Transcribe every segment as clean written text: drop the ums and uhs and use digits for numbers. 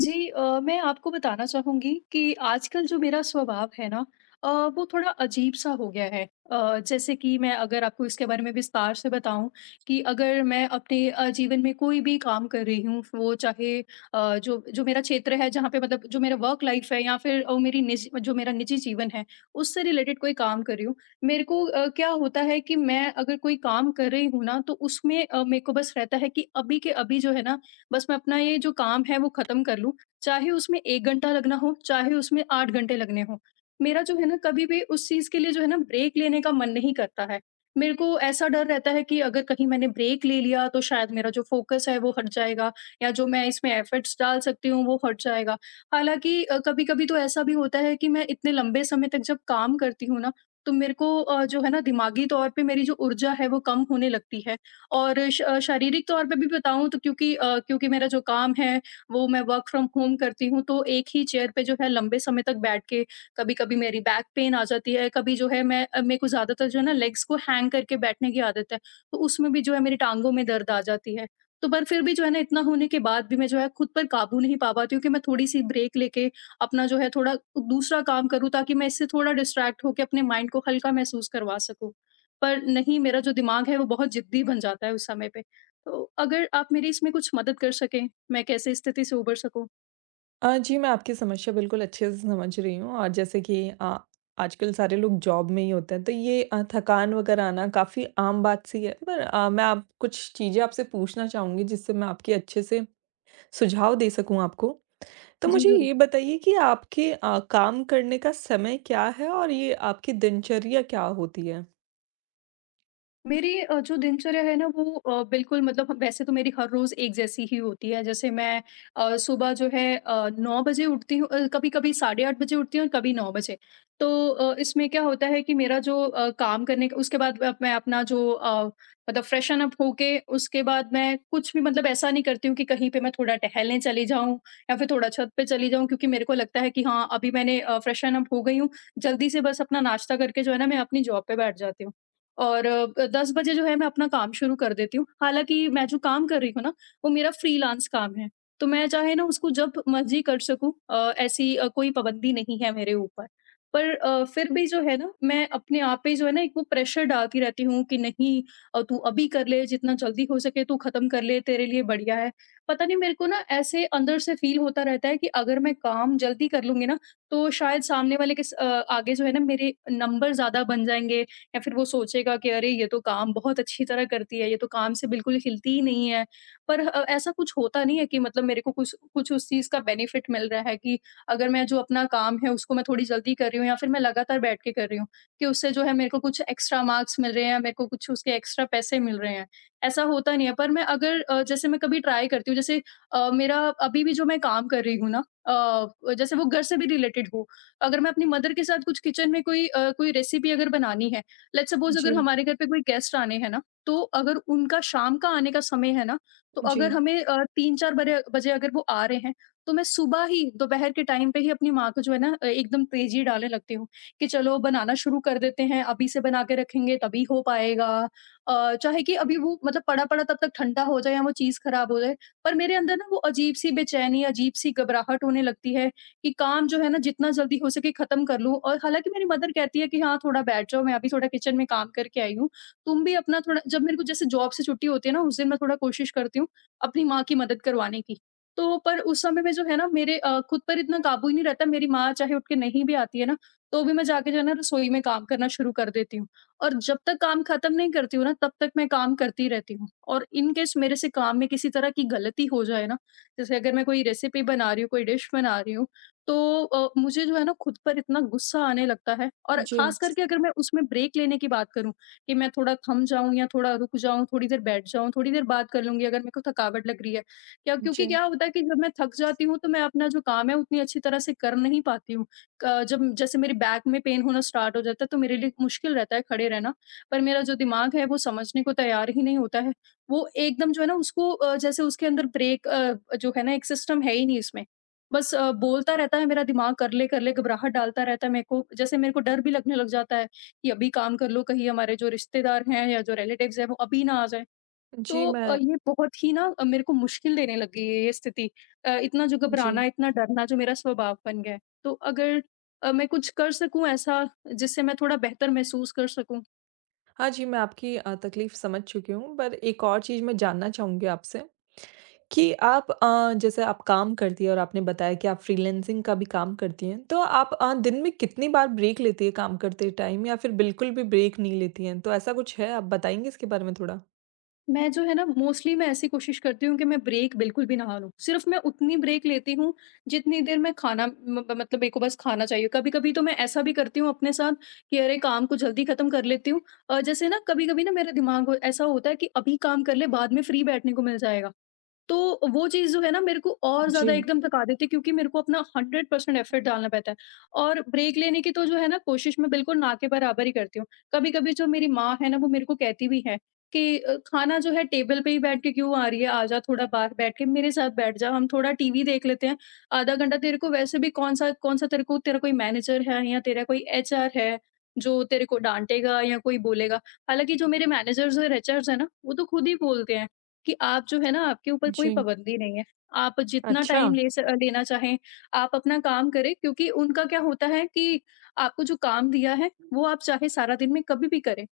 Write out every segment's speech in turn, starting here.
जी। मैं आपको बताना चाहूँगी कि आजकल जो मेरा स्वभाव है ना, अ, वो थोड़ा अजीब-सा हो गया है। जैसे कि मैं अगर आपको इसके बारे में विस्तार से बताऊँ कि अगर मैं अपने जीवन में कोई भी काम कर रही हूँ, वो चाहे जो जो मेरा क्षेत्र है जहाँ पे मतलब जो मेरा वर्क लाइफ़ है या फिर मेरी निज जो मेरा निजी जीवन है, उससे रिलेटेड कोई काम कर रही हूँ। मेरे को क्या होता है कि मैं अगर कोई काम कर रही हूँ ना, तो उसमें मेरे को बस रहता है कि अभी के अभी जो है ना बस मैं अपना ये जो काम है वो ख़त्म कर लूँ, चाहे उसमें 1 घंटा लगना हो, चाहे उसमें 8 घंटे लगने हों। मेरा जो है ना कभी भी उस चीज़ के लिए जो है ना ब्रेक लेने का मन नहीं करता है। मेरे को ऐसा डर रहता है कि अगर कहीं मैंने ब्रेक ले लिया तो शायद मेरा जो फ़ोकस है वो हट जाएगा, या जो मैं इसमें एफ़र्ट्स डाल सकती हूँ वो हट जाएगा। हालाँकि कभी-कभी तो ऐसा भी होता है कि मैं इतने लंबे समय तक जब काम करती हूँ ना, तो मेरे को जो है ना दिमागी तौर पे मेरी जो ऊर्जा है वो कम होने लगती है। और शारीरिक तौर पे भी बताऊँ, तो क्योंकि मेरा जो काम है वो मैं वर्क फ्रॉम होम करती हूँ, तो एक ही चेयर पे जो है लंबे समय तक बैठ के कभी-कभी मेरी बैक पेन आ जाती है। कभी जो है मेरे को ज़्यादातर जो है ना लेग्स को हैंग करके बैठने की आदत है, तो उसमें भी जो है मेरी टाँगों में दर्द आ जाती है। तो पर फिर भी जो है ना इतना होने के बाद भी मैं जो है खुद पर काबू नहीं पा पाती हूँ कि मैं थोड़ी-सी ब्रेक लेके अपना जो है थोड़ा दूसरा काम करूँ, ताकि मैं इससे थोड़ा डिस्ट्रैक्ट होके अपने माइंड को हल्का महसूस करवा सकूँ। पर नहीं, मेरा जो दिमाग है वो बहुत ज़िद्दी बन जाता है उस समय पे। तो अगर आप मेरी इसमें कुछ मदद कर सकें, मैं कैसे इस स्थिति से उबर सकूँ? जी, मैं आपकी समस्या बिल्कुल अच्छे से समझ रही हूँ और जैसे कि आजकल सारे लोग जॉब में ही होते हैं, तो ये थकान वगैरह आना काफ़ी आम बात सी है। पर मैं आप कुछ चीज़ें आपसे पूछना चाहूँगी जिससे मैं आपके अच्छे से सुझाव दे सकूँ आपको। तो जी, मुझे ज़रूर। ये बताइए कि आपके काम करने का समय क्या है और ये आपकी दिनचर्या क्या होती है? मेरी जो दिनचर्या है ना वो बिल्कुल मतलब वैसे तो मेरी हर रोज़ एक जैसी ही होती है। जैसे मैं सुबह जो है 9 बजे उठती हूँ, कभी-कभी साढ़े 8 बजे उठती हूँ और कभी 9 बजे। तो इसमें क्या होता है कि मेरा जो काम करने का उसके बाद मैं अपना जो मतलब फ्रेशन अप होके उसके बाद मैं कुछ भी मतलब ऐसा नहीं करती हूँ कि कहीं पे मैं थोड़ा टहलने चली जाऊँ या फिर थोड़ा छत पे चली जाऊँ, क्योंकि मेरे को लगता है कि हाँ, अभी मैंने फ्रेशन अप हो गई हूँ, जल्दी से बस अपना नाश्ता करके जो है ना मैं अपनी जॉब पे बैठ जाती हूँ। और 10 बजे जो है मैं अपना काम शुरू कर देती हूँ। हालाँकि मैं जो काम कर रही हूँ ना, वो मेरा फ्रीलांस काम है। तो मैं चाहे ना उसको जब मर्ज़ी कर सकूँ, ऐसी कोई पाबंदी नहीं है मेरे ऊपर। पर फिर भी जो है ना मैं अपने आप पे जो है ना एक वो प्रेशर डालती रहती हूँ कि नहीं तू अभी कर ले, जितना जल्दी हो सके तू ख़त्म कर ले, तेरे लिए बढ़िया है। पता नहीं मेरे को ना ऐसे अंदर से फ़ील होता रहता है कि अगर मैं काम जल्दी कर लूँगी ना, तो शायद सामने वाले के आगे जो है ना मेरे नंबर ज़्यादा बन जाएँगे, या फिर वो सोचेगा कि अरे ये तो काम बहुत अच्छी तरह करती है, ये तो काम से बिल्कुल हिलती ही नहीं है। पर ऐसा कुछ होता नहीं है कि मतलब मेरे को कुछ कुछ उस चीज़ का बेनिफिट मिल रहा है कि अगर मैं जो अपना काम है उसको मैं थोड़ी जल्दी कर रही हूँ या फिर मैं लगातार बैठ के कर रही हूँ, कि उससे जो है मेरे को कुछ एक्स्ट्रा मार्क्स मिल रहे हैं या मेरे को कुछ उसके एक्स्ट्रा पैसे मिल रहे हैं। ऐसा होता नहीं है, पर मैं अगर जैसे मैं कभी ट्राई करती हूँ, जैसे मेरा अभी भी जो मैं काम कर रही हूँ ना, जैसे वो घर से भी रिलेटेड हो, अगर मैं अपनी मदर के साथ कुछ किचन में कोई कोई रेसिपी अगर बनानी है, लेट्स सपोज अगर जी, हमारे घर पे कोई गेस्ट आने हैं ना, तो अगर उनका शाम का आने का समय है ना, तो अगर जी, हमें 3-4 बरे बजे बजे अगर वो आ रहे हैं, तो मैं सुबह ही दोपहर के टाइम पे ही अपनी माँ को जो है ना एकदम तेज़ी डालने लगती हूँ, कि चलो बनाना शुरू कर देते हैं, अभी से बना के रखेंगे तभी हो पाएगा। चाहे कि अभी वो मतलब पड़ा-पड़ा तब तक ठंडा हो जाए या वो चीज़ खराब हो जाए, पर मेरे अंदर ना वो अजीब-सी बेचैनी, अजीब-सी घबराहट होने लगती है कि काम जो है ना जितना जल्दी हो सके खत्म कर लूँ। और हालाँकि मेरी मदर कहती है कि हाँ, थोड़ा बैठ जाओ, मैं अभी थोड़ा किचन में काम करके आई हूँ। तुम भी अपना थोड़ा जब मेरे को जैसे जॉब से छुट्टी होती है ना उस दिन मैं थोड़ा कोशिश करती हूँ अपनी माँ की मदद करवाने की। तो पर उस समय में जो है ना मेरे खुद पर इतना काबू ही नहीं रहता, मेरी माँ चाहे उठ के नहीं भी आती है ना, तो भी मैं जाके जो है ना रसोई में काम करना शुरू कर देती हूँ। और जब तक काम खत्म नहीं करती हूँ ना, तब तक मैं काम करती रहती हूँ। और इन केस मेरे से काम में किसी तरह की गलती हो जाए ना, जैसे अगर मैं कोई रेसिपी बना रही हूँ, कोई डिश बना रही हूँ, तो मुझे जो है ना खुद पर इतना गुस्सा आने लगता है, और जी, खास करके अगर मैं उसमें ब्रेक लेने की बात करूँ कि मैं थोड़ा थम जाऊँ या थोड़ा रुक जाऊँ, थोड़ी देर बैठ जाऊँ, थोड़ी देर बात कर लूँगी अगर मेरे को थकावट लग रही है। क्या जी, क्योंकि क्या होता है कि जब मैं थक जाती हूँ तो मैं अपना जो काम है उतनी अच्छी तरह से कर नहीं पाती हूँ। क जब जैसे मेरे बैक में पेन होना स्टार्ट हो जाता है, तो मेरे लिए मुश्किल रहता है खड़े रहना। पर मेरा जो दिमाग है वो समझने को तैयार ही नहीं होता है। वो एकदम जो है ना उसको जैसे उसके अंदर ब्रेक जो है ना एक सिस्टम है ही नहीं इसमें। बस बोलता रहता है मेरा दिमाग, कर ले कर ले, घबराहट डालता रहता है मेरे को, जैसे मेरे को डर भी लगने लग जाता है कि अभी काम कर लो, कहीं हमारे जो रिश्तेदार हैं या जो रिलेटिव्स हैं वो अभी ना आ जाए। तो जी, मैं ये बहुत ही ना मेरे को मुश्किल देने लग गई है ये स्थिति, इतना जो जी। घबराना इतना डरना जो मेरा स्वभाव बन गया है। तो अगर मैं कुछ कर सकूं ऐसा जिससे मैं थोड़ा बेहतर महसूस कर सकूं। हाँ जी, मैं आपकी तकलीफ़ समझ चुकी हूँ, पर एक और चीज़ मैं जानना चाहूँगी आपसे कि आप जैसे आप काम करती हैं और आपने बताया कि आप फ्रीलांसिंग का भी काम करती हैं, तो आप दिन में कितनी बार ब्रेक लेती हैं काम करते टाइम या फिर बिल्कुल भी ब्रेक नहीं लेती हैं? तो ऐसा कुछ है? आप बताएँगी इसके बारे में थोड़ा? मैं जो है ना मोस्टली मैं ऐसी कोशिश करती हूँ कि मैं ब्रेक बिल्कुल भी ना लूँ। सिर्फ़ मैं उतनी ब्रेक लेती हूँ जितनी देर मैं खाना म म- मतलब मेरे को बस खाना चाहिए। कभी-कभी तो मैं ऐसा भी करती हूँ अपने साथ कि अरे, काम को जल्दी ख़त्म कर लेती हूँ। जैसे ना कभी-कभी ना मेरा दिमाग ऐसा होता है कि अभी काम कर ले, बाद में फ्री बैठने को मिल जाएगा। तो वो चीज़ जो है ना मेरे को और ज़्यादा जी, एकदम थका देती है, क्योंकि मेरे को अपना 100% एफ़र्ट डालना पड़ता है। और ब्रेक लेने की तो जो है ना कोशिश मैं बिल्कुल ना के बराबर ही करती हूँ। कभी-कभी जो मेरी माँ है ना वो मेरे को कहती भी है कि "खाना जो है टेबल पे ही बैठ के क्यों आ रही है? आ जा थोड़ा बाहर बैठ के मेरे साथ बैठ जा, हम थोड़ा टीवी देख लेते हैं। आधा घंटा तेरे को, वैसे भी कौन-सा कौन-सा तेरे को, तेरा कोई मैनेजर है या तेरा कोई एचआर है जो तेरे को डाँटेगा या कोई बोलेगा।" हालाँकि जो मेरे मैनेजर्स और एचआर्स हैं ना, वो तो खुद ही बोलते हैं, कि आप जो है ना, आपके ऊपर कोई जी। पाबंदी नहीं है। आप जितना अच्छा, टाइम ले स लेना चाहें, आप अपना काम करें, क्योंकि उनका क्या होता है कि आपको जो काम दिया है, वो आप चाहे सारा दिन में कभी भी करें।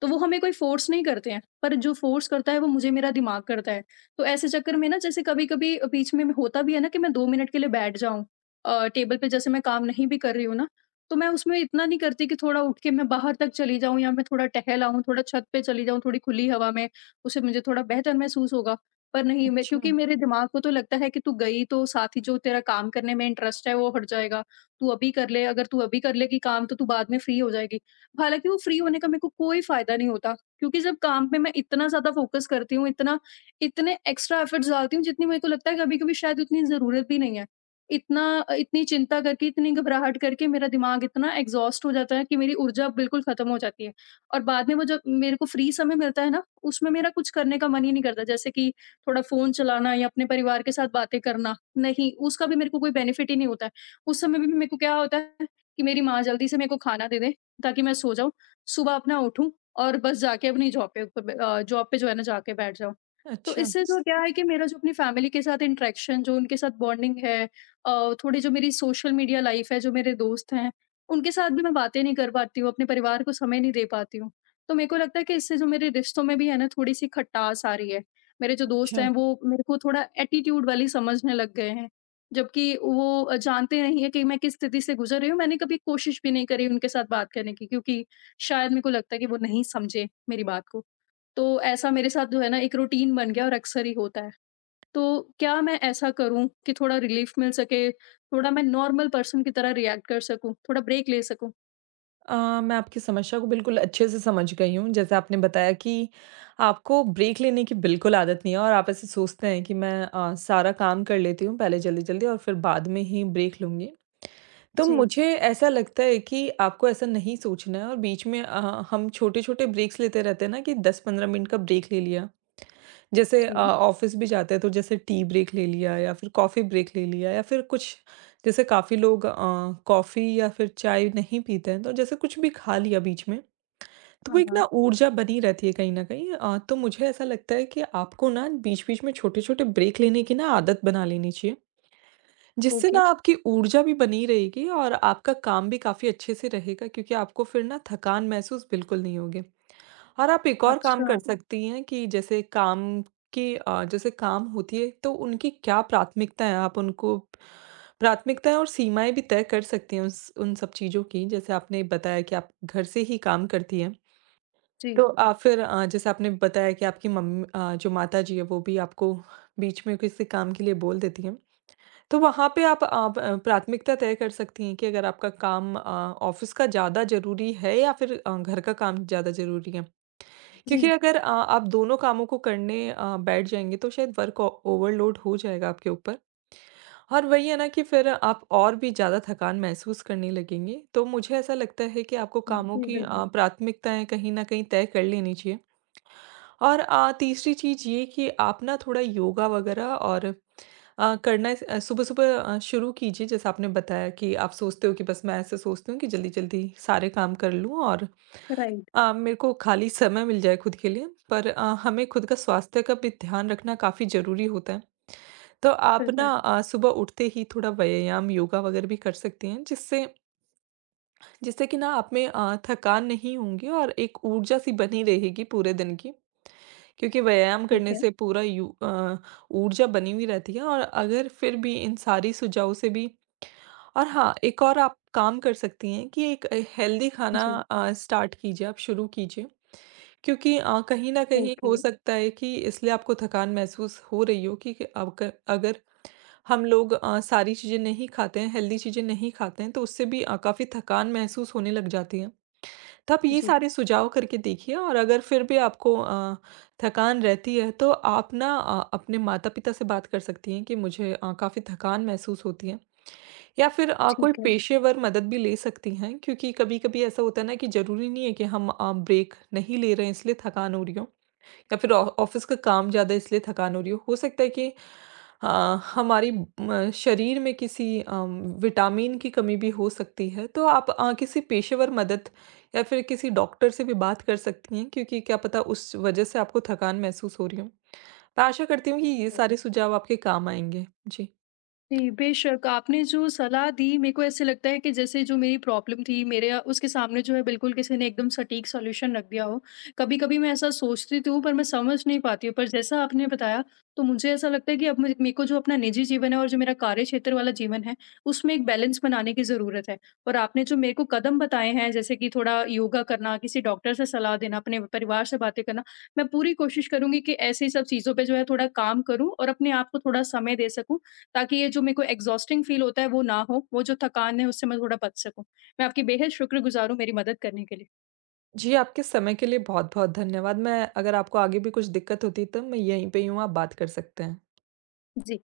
तो वो हमें कोई फ़ोर्स नहीं करते हैं, पर जो फ़ोर्स करता है वो मुझे मेरा दिमाग करता है। तो ऐसे चक्कर में ना, जैसे कभी-कभी बीच में होता भी है ना, कि मैं 2 मिनट के लिए बैठ जाऊँ टेबल पे, जैसे मैं काम नहीं भी कर रही हूँ ना, तो मैं उसमें इतना नहीं करती कि थोड़ा उठ के मैं बाहर तक चली जाऊँ या मैं थोड़ा टहल आऊँ, थोड़ा छत पे चली जाऊँ, थोड़ी खुली हवा में, उससे मुझे थोड़ा बेहतर महसूस होगा। पर नहीं, मैं अच्छा, क्योंकि मेरे दिमाग को तो लगता है कि तू गई तो साथ ही जो तेरा काम करने में इंटरेस्ट है वो हट जाएगा। तू अभी कर ले, अगर तू अभी कर लेगी काम तो तू बाद में फ्री हो जाएगी। हालाँकि वो फ्री होने का मेरे को कोई फ़ायदा नहीं होता, क्योंकि जब काम पे मैं इतना ज़्यादा फ़ोकस करती हूँ, इतना इतने एक्स्ट्रा एफ़र्ट्स डालती हूँ, जितनी मेरे को लगता है कभी-कभी शायद उतनी ज़रूरत भी नहीं है। इतनी चिंता करके, इतनी घबराहट करके, मेरा दिमाग इतना एग्ज़ॉस्ट हो जाता है कि मेरी ऊर्जा बिल्कुल ख़त्म हो जाती है, और बाद में वो जब मेरे को फ्री समय मिलता है ना, उसमें मेरा कुछ करने का मन ही नहीं करता, जैसे कि थोड़ा फ़ोन चलाना या अपने परिवार के साथ बातें करना। नहीं, उसका भी मेरे को कोई बेनिफ़िट ही नहीं होता है। उस समय भी मेरे को क्या होता है, कि मेरी माँ जल्दी से मेरे को खाना दे दे, ताकि मैं सो जाऊँ, सुबह अपना उठूँ और बस जाके अपनी जॉब पे जो है ना जाके बैठ जाऊँ। तो अच्छा, इससे तो क्या है कि मेरा जो अपनी फैमिली के साथ इंटरेक्शन, जो उनके साथ बॉन्डिंग है, थोड़ी जो मेरी सोशल मीडिया लाइफ़ है, जो मेरे दोस्त हैं, उनके साथ भी मैं बातें नहीं कर पाती हूँ, अपने परिवार को समय नहीं दे पाती हूँ। तो मेरे को लगता है कि इससे जो मेरे रिश्तों में भी है ना थोड़ी-सी खटास आ रही है। मेरे जो दोस्त अच्छा। हैं वो मेरे को थोड़ा एटीट्यूड वाली समझने लग गए हैं। जबकि वो जानते नहीं है कि मैं किस स्थिति से गुज़र रही हूँ, मैंने कभी कोशिश भी नहीं करी उनके साथ बात करने की, क्योंकि शायद मेरे को लगता है कि वो नहीं समझे मेरी बात को। तो ऐसा मेरे साथ जो है ना, एक रूटीन बन गया और अक्सर ही होता है। तो क्या मैं ऐसा करूँ कि थोड़ा रिलीफ़ मिल सके, थोड़ा मैं नॉर्मल पर्सन की तरह रिएक्ट कर सकूँ, थोड़ा ब्रेक ले सकूँ? मैं आपकी समस्या को बिल्कुल अच्छे से समझ गई हूँ। जैसे आपने बताया कि आपको ब्रेक लेने की बिल्कुल आदत नहीं है और आप ऐसे सोचते हैं कि मैं सारा काम कर लेती हूँ पहले जल्दी-जल्दी और फिर बाद में ही ब्रेक लूँगी। तो जी। मुझे ऐसा लगता है कि आपको ऐसा नहीं सोचना है और बीच में हम छोटे-छोटे ब्रेक्स लेते रहते हैं ना कि 10-15 मिनट का ब्रेक ले लिया जैसे जी। ऑफ़िस भी जाते हैं तो जैसे टी ब्रेक ले लिया या फिर कॉफ़ी ब्रेक ले लिया या फिर कुछ जैसे काफ़ी लोग कॉफ़ी या फिर चाय नहीं पीते हैं तो जैसे कुछ भी खा लिया बीच में, तो वो हाँ, एक हाँ। ना ऊर्जा बनी रहती है कहीं न कहीं तो मुझे ऐसा लगता है कि आपको ना बीच-बीच में छोटे-छोटे ब्रेक लेने की ना आदत बना लेनी चाहिए, जिससे ओके। ना आपकी ऊर्जा भी बनी रहेगी और आपका काम भी काफ़ी अच्छे से रहेगा क्योंकि आपको फिर ना थकान महसूस बिल्कुल नहीं होगी। और आप एक और काम अच्छा। कर सकती हैं कि जैसे काम की जैसे काम होती है तो उनकी क्या प्राथमिकता है आप उनको प्राथमिकताएं और सीमाएं भी तय कर सकती हैं उस उन सब चीज़ों की जैसे आपने बताया कि आप घर से ही काम करती हैं तो जी, आप फिर जैसे आपने बताया कि आपकी मम्मी जो माता जी है वो भी आपको बीच में किसी काम के लिए बोल देती हैं तो वहाँ पे आप प्राथमिकता तय कर सकती हैं कि अगर आपका काम ऑफिस का ज़्यादा ज़रूरी है या फिर घर का काम ज़्यादा ज़रूरी है क्योंकि जी। अगर आप दोनों कामों को करने बैठ जाएँगे तो शायद वर्क ओ ओवरलोड हो जाएगा आपके ऊपर। और वही है ना कि फिर आप और भी ज़्यादा थकान महसूस करने लगेंगे। तो मुझे ऐसा लगता है कि आपको हुँ, कामों जी, की बिल्कुल। प्राथमिकताएँ कहीं न कहीं तय कर लेनी चाहिए। और तीसरी चीज़ ये कि आप ना थोड़ा योगा वगैरह और करना सुबह-सुबह शुरू कीजिए जैसा आपने बताया कि आप सोचते हो कि बस मैं ऐसे सोचती हूँ कि जल्दी-जल्दी सारे काम कर लूँ और राइट, मेरे को खाली समय मिल जाए खुद के लिए, पर हमें खुद का स्वास्थ्य का भी ध्यान रखना काफ़ी ज़रूरी होता है। तो आप ना बिल्कुल। सुबह उठते ही थोड़ा व्यायाम, योगा वगैरह भी कर सकती हैं, जिससे जिससे कि ना आप में थकान नहीं होंगी और एक ऊर्जा सी बनी रहेगी पूरे दिन की। क्योंकि व्यायाम ठीक करने है। से पूरा ऊर्जा बनी हुई रहती है और अगर फिर भी इन सारी सुझावों से भी और हाँ, एक और आप काम कर सकती हैं कि एक हेल्दी खाना जी, स्टार्ट कीजिए, आप शुरू कीजिए। क्योंकि कहीं न कहीं ओके। हो सकता है कि इसलिए आपको थकान महसूस हो रही हो कि आपका अगर हम लोग सारी चीज़ें नहीं खाते हैं, हेल्दी चीज़ें नहीं खाते हैं, तो उससे भी काफ़ी थकान महसूस होने लग जाती है। तो आप ये जी, सारे सुझाव करके देखिए और अगर फिर भी आपको थकान रहती है तो आप ना अपने माता-पिता से बात कर सकती हैं कि मुझे काफ़ी थकान महसूस होती है या फिर कोई ठीक है। पेशेवर मदद भी ले सकती हैं क्योंकि कभी-कभी ऐसा होता है ना कि ज़रूरी नहीं है कि हम ब्रेक नहीं ले रहे हैं इसलिए थकान हो रही हो। या फिर ऑ ऑफ़िस का काम ज़्यादा इसलिए थकान हो रही हो। हो सकता है कि अ, हमारी म शरीर में किसी विटामिन की कमी भी हो सकती है। तो आप किसी पेशेवर मदद या फिर किसी डॉक्टर से भी बात कर सकती हैं क्योंकि क्या पता उस वज़ह से आपको थकान महसूस हो रही हो। मैं आशा करती हूँ कि ये सारे सुझाव आपके काम आएँगे। जी। जी, बेशक, आपने जो सलाह दी, मेरे को ऐसे लगता है कि जैसे जो मेरी प्रॉब्लम थी, उसके सामने जो है, बिल्कुल किसी ने एकदम सटीक सॉल्यूशन रख दिया हो। कभी-कभी मैं ऐसा सोचती तो हूँ, पर मैं समझ नहीं पाती हूँ। पर जैसा आपने बताया, तो मुझे ऐसा लगता है कि अब मुझे मेरे को जो अपना निजी जीवन है और जो मेरा कार्य क्षेत्र वाला जीवन है, उसमें एक बैलेंस बनाने की ज़रूरत है। और आपने जो मेरे को कदम बताए हैं, जैसे कि थोड़ा योगा करना, किसी डॉक्टर से सलाह देना, अपने परिवार से बातें करना, मैं पूरी कोशिश करूँगी कि ऐसी सब चीज़ों पे जो है थोड़ा काम करूँ और अपने आप को थोड़ा समय दे सकूँ। ताकि ये जो मेरे को एग्ज़ॉस्टिंग फ़ील होता है वो ना हो, वो जो थकान है उससे मैं थोड़ा बच सकूँ। मैं आपकी बेहद शुक्रगुज़ार हूँ मेरी मदद करने के लिए। जी, आपके समय के लिए बहुत-बहुत धन्यवाद। मैं अगर आपको आगे भी कुछ दिक्कत होती है, तो मैं यहीं पे ही हूँ, आप बात कर सकते हैं। जी।